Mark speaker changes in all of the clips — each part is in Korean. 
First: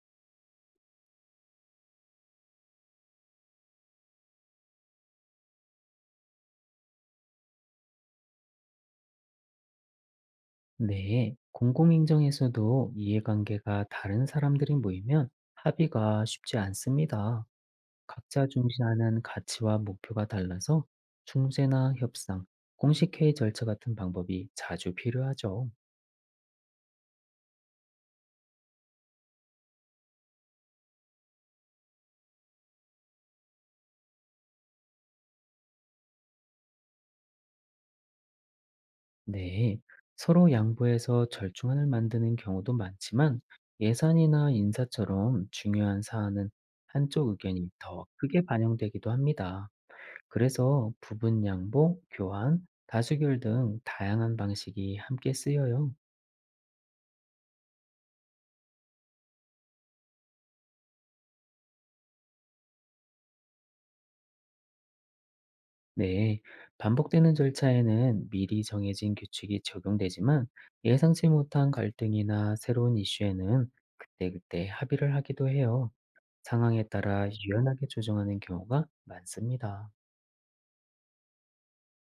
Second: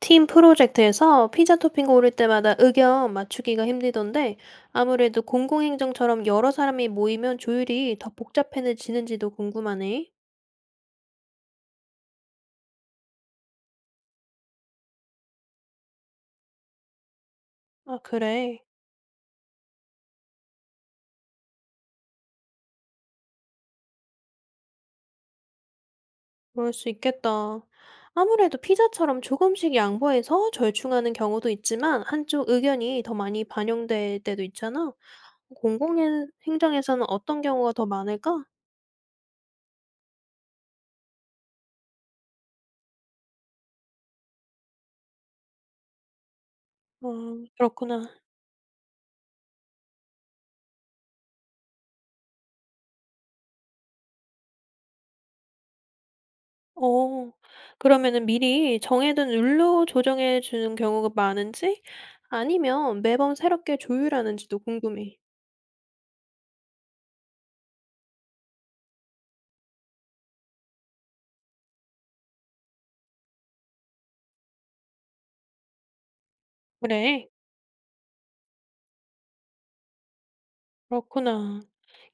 Speaker 1: 팀 프로젝트에서 피자 토핑 고를 때마다 의견 맞추기가 힘들던데 아무래도 공공행정처럼 여러 사람이 모이면 조율이 더 복잡해지는지도 궁금하네.
Speaker 2: 네, 공공행정에서도 이해관계가 다른 사람들이 모이면 합의가 쉽지 않습니다.
Speaker 1: 아,
Speaker 2: 각자
Speaker 1: 그래.
Speaker 2: 중시하는 가치와 목표가 달라서 중재나 협상, 공식회의 절차 같은 방법이 자주 필요하죠.
Speaker 1: 그럴 수 있겠다. 아무래도 피자처럼 조금씩 양보해서 절충하는 경우도 있지만 한쪽 의견이 더 많이 반영될 때도 있잖아. 공공행정에서는 어떤 경우가 더 많을까?
Speaker 2: 네, 서로 양보해서 절충안을 만드는 경우도 많지만 예산이나 인사처럼 중요한 사안은
Speaker 1: 아,
Speaker 2: 한쪽 의견이
Speaker 1: 그렇구나.
Speaker 2: 더 크게 반영되기도 합니다. 그래서 부분 양복, 교환, 다수결 등 다양한 방식이 함께 쓰여요.
Speaker 1: 어. 그러면은 미리 정해둔 룰로 조정해 주는 경우가 많은지 아니면 매번 새롭게 조율하는지도 궁금해.
Speaker 2: 네, 반복되는 절차에는 미리 정해진 규칙이 적용되지만 예상치 못한 갈등이나 새로운 이슈에는 그때그때 합의를 하기도 해요. 상황에
Speaker 1: 그래.
Speaker 2: 따라 유연하게 조정하는 경우가 많습니다.
Speaker 1: 그렇구나.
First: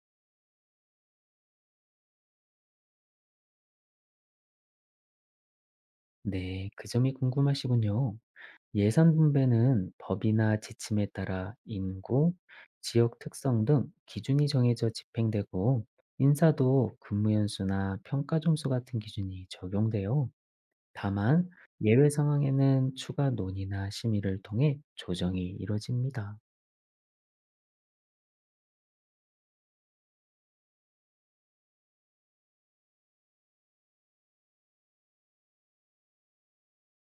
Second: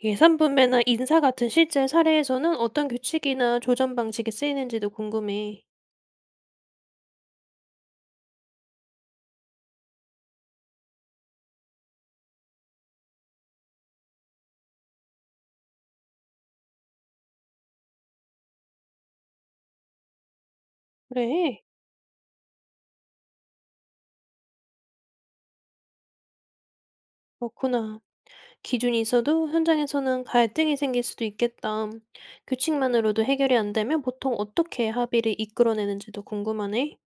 Speaker 1: 예산 분배나 인사 같은 실제 사례에서는 어떤 규칙이나 조정 방식이 쓰이는지도 궁금해.
Speaker 2: 네, 그 점이 궁금하시군요. 예산 분배는 법이나 지침에 따라 인구, 지역 특성 등 기준이 정해져 집행되고 인사도 근무 연수나 평가 점수 같은 기준이 적용돼요. 다만
Speaker 1: 그래.
Speaker 2: 예외 상황에는 추가 논의나 심의를 통해 조정이 이뤄집니다.
Speaker 1: 그렇구나. 기준이 있어도 현장에서는 갈등이 생길 수도 있겠다. 규칙만으로도 해결이 안 되면 보통 어떻게 합의를 이끌어내는지도 궁금하네.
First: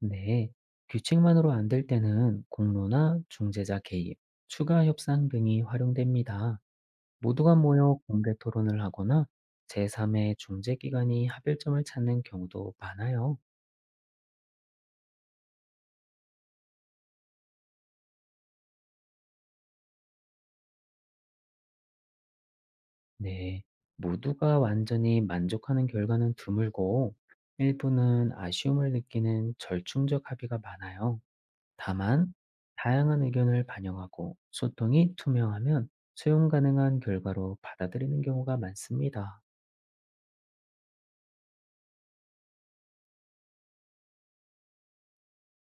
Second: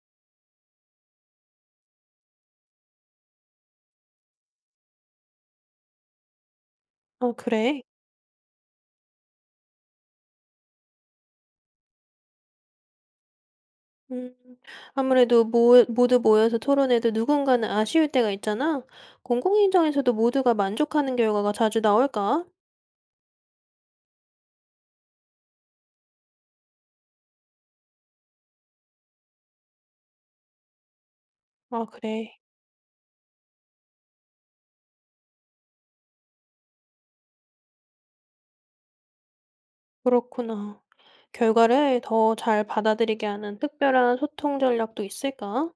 Speaker 2: 네, 규칙만으로 안 될 때는 공로나 중재자 개입, 추가 협상 등이 활용됩니다.
Speaker 1: 어,
Speaker 2: 모두가
Speaker 1: 그래.
Speaker 2: 모여 공개 토론을 하거나 제3의 중재기관이 합의점을 찾는 경우도 많아요.
Speaker 1: 음. 아무래도 모 모두 모여서 토론해도 누군가는 아쉬울 때가 있잖아. 공공연장에서도 모두가 만족하는 결과가 자주 나올까?
Speaker 2: 네. 모두가 완전히 만족하는 결과는 드물고, 일부는 아쉬움을 느끼는 절충적 합의가 많아요.
Speaker 1: 아,
Speaker 2: 다만,
Speaker 1: 그래.
Speaker 2: 다양한 의견을 반영하고 소통이 투명하면 수용 가능한 결과로 받아들이는 경우가 많습니다.
Speaker 1: 그렇구나. 결과를 더 잘 받아들이게 하는 특별한 소통 전략도 있을까?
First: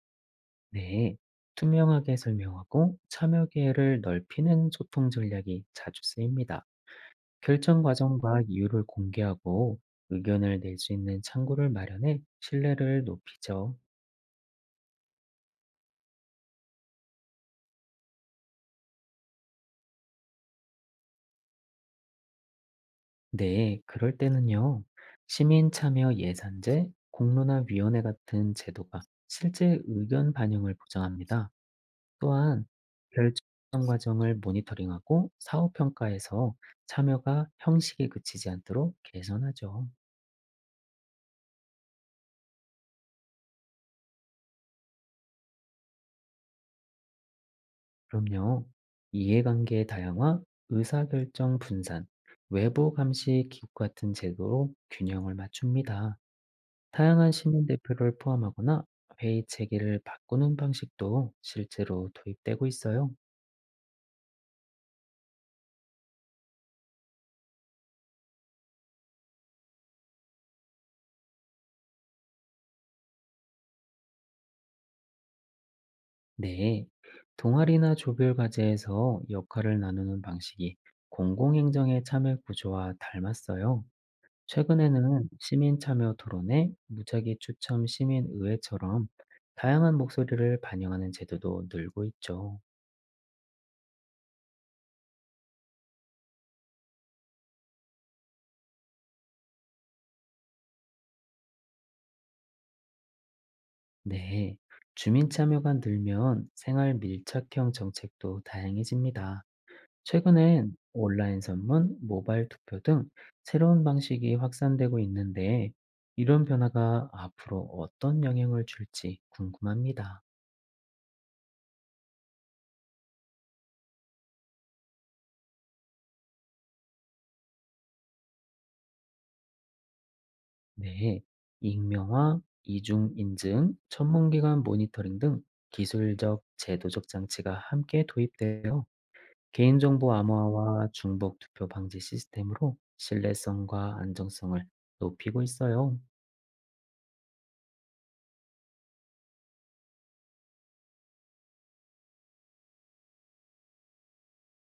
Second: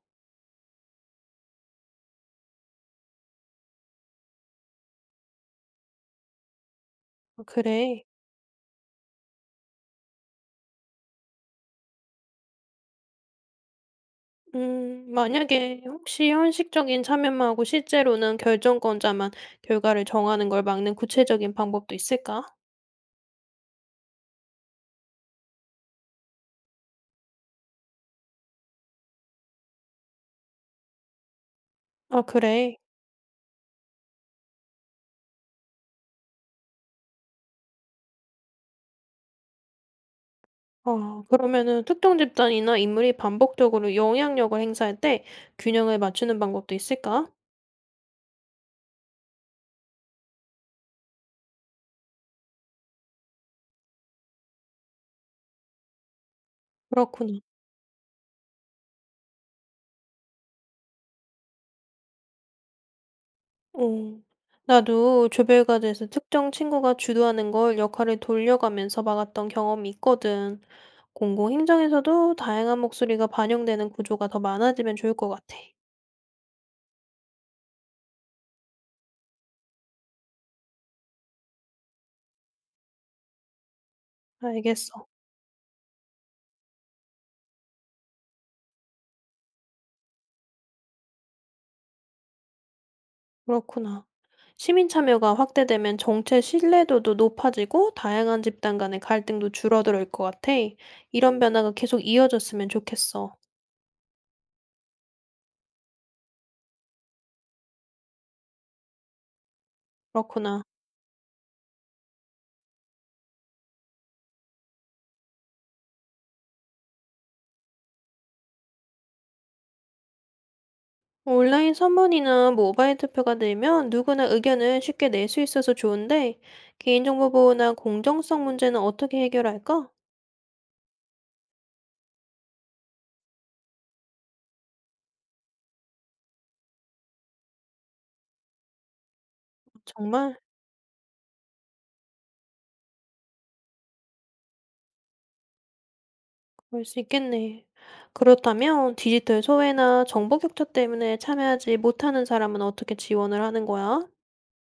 Speaker 2: 네. 투명하게 설명하고 참여 기회를 넓히는 소통 전략이 자주 쓰입니다.
Speaker 1: 아,
Speaker 2: 결정
Speaker 1: 그래.
Speaker 2: 과정과 이유를 공개하고 의견을 낼 수 있는 창구를 마련해 신뢰를 높이죠.
Speaker 1: 만약에 혹시 형식적인 참여만 하고 실제로는 결정권자만 결과를 정하는 걸 막는 구체적인 방법도 있을까?
Speaker 2: 네, 그럴 때는요. 시민 참여 예산제, 공론화 위원회 같은 제도가 실제 의견 반영을 보장합니다.
Speaker 1: 아,
Speaker 2: 또한
Speaker 1: 그래.
Speaker 2: 결정 과정을 모니터링하고 사후 평가에서 참여가 형식에 그치지 않도록 개선하죠.
Speaker 1: 아 그러면은 특정 집단이나 인물이 반복적으로 영향력을 행사할 때 균형을 맞추는 방법도 있을까?
Speaker 2: 그럼요. 이해관계 다양화, 의사결정 분산, 외부 감시 기구 같은 제도로 균형을 맞춥니다. 다양한
Speaker 1: 그렇구나.
Speaker 2: 시민 대표를 포함하거나 회의 체계를 바꾸는 방식도 실제로 도입되고 있어요.
Speaker 1: 어. 나도 조별과제에서 특정 친구가 주도하는 걸 역할을 돌려가면서 막았던 경험이 있거든. 공공행정에서도 다양한 목소리가 반영되는 구조가 더 많아지면 좋을 것 같아.
Speaker 2: 네. 동아리나 조별 과제에서 역할을 나누는 방식이 공공행정의 참여 구조와 닮았어요.
Speaker 1: 알겠어.
Speaker 2: 최근에는 시민참여 토론회, 무작위 추첨 시민의회처럼 다양한 목소리를 반영하는 제도도 늘고 있죠.
Speaker 1: 그렇구나. 시민 참여가 확대되면 정책 신뢰도도 높아지고 다양한 집단 간의 갈등도 줄어들 것 같아. 이런 변화가 계속 이어졌으면 좋겠어.
Speaker 2: 네. 주민 참여가 늘면 생활 밀착형 정책도 다양해집니다.
Speaker 1: 그렇구나.
Speaker 2: 최근엔 온라인 선문, 모바일 투표 등 새로운 방식이 확산되고 있는데 이런 변화가 앞으로 어떤 영향을 줄지 궁금합니다.
Speaker 1: 온라인 선문이나 모바일 투표가 늘면 누구나 의견을 쉽게 낼 수 있어서 좋은데, 개인정보 보호나 공정성 문제는 어떻게 해결할까?
Speaker 2: 네, 익명화, 이중인증, 전문기관 모니터링 등 기술적, 제도적 장치가 함께 도입되어 개인정보
Speaker 1: 정말
Speaker 2: 암호화와 중복 투표 방지 시스템으로 신뢰성과 안정성을 높이고 있어요.
Speaker 1: 그럴 수 있겠네. 그렇다면 디지털 소외나 정보 격차 때문에 참여하지 못하는 사람은 어떻게 지원을 하는 거야?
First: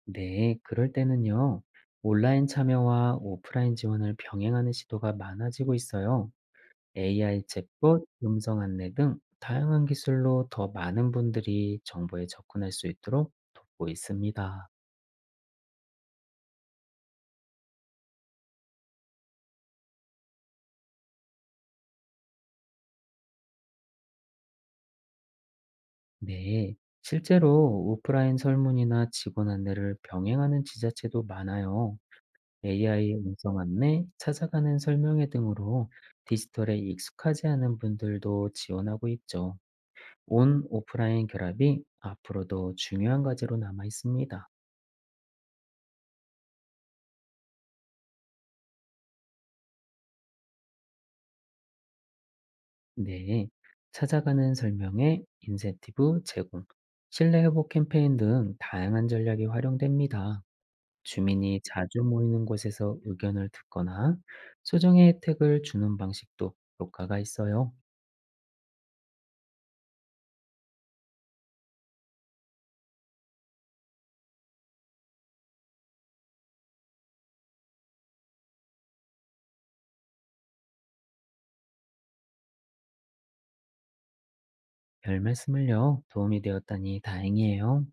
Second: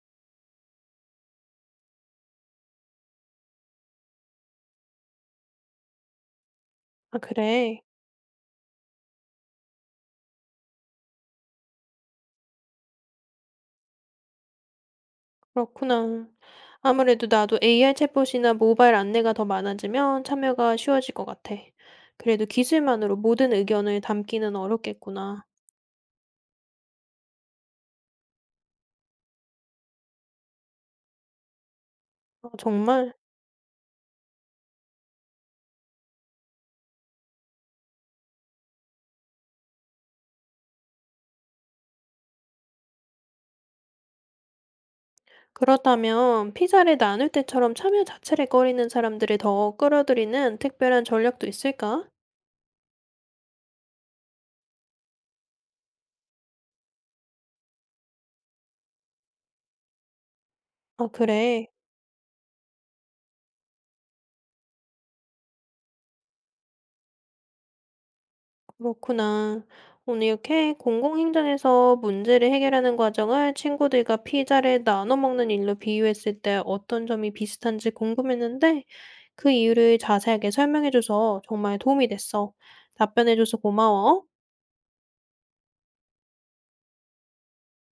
Speaker 2: 네, 그럴 때는요. 온라인 참여와 오프라인 지원을 병행하는 시도가 많아지고 있어요.
Speaker 1: 아,
Speaker 2: AI
Speaker 1: 그래.
Speaker 2: 챗봇, 음성 안내 등 다양한 기술로 더 많은 분들이 정보에 접근할 수 있도록 돕고 있습니다.
Speaker 1: 그렇구나. 아무래도 나도 AI 챗봇이나 모바일 안내가 더 많아지면 참여가 쉬워질 것 같아. 그래도 기술만으로 모든 의견을 담기는 어렵겠구나.
Speaker 2: 네, 실제로 오프라인 설문이나 직원 안내를 병행하는 지자체도 많아요.
Speaker 1: 어, 정말?
Speaker 2: AI 음성 안내, 찾아가는 설명회 등으로 디지털에 익숙하지 않은 분들도 지원하고 있죠. 온 오프라인 결합이 앞으로도 중요한 과제로 남아 있습니다.
Speaker 1: 그렇다면 피자를 나눌 때처럼 참여 자체를 꺼리는 사람들을 더 끌어들이는 특별한 전략도 있을까?
Speaker 2: 네, 찾아가는 설명회, 인센티브 제공, 신뢰 회복 캠페인 등 다양한 전략이 활용됩니다.
Speaker 1: 아,
Speaker 2: 주민이
Speaker 1: 그래.
Speaker 2: 자주 모이는 곳에서 의견을 듣거나 소정의 혜택을 주는 방식도 효과가 있어요.
Speaker 1: 그렇구나. 오늘 이렇게 공공행정에서 문제를 해결하는 과정을 친구들과 피자를 나눠 먹는 일로 비유했을 때 어떤 점이 비슷한지 궁금했는데 그 이유를 자세하게 설명해줘서 정말 도움이 됐어. 답변해줘서 고마워.
Speaker 2: 별 말씀을요. 도움이 되었다니 다행이에요.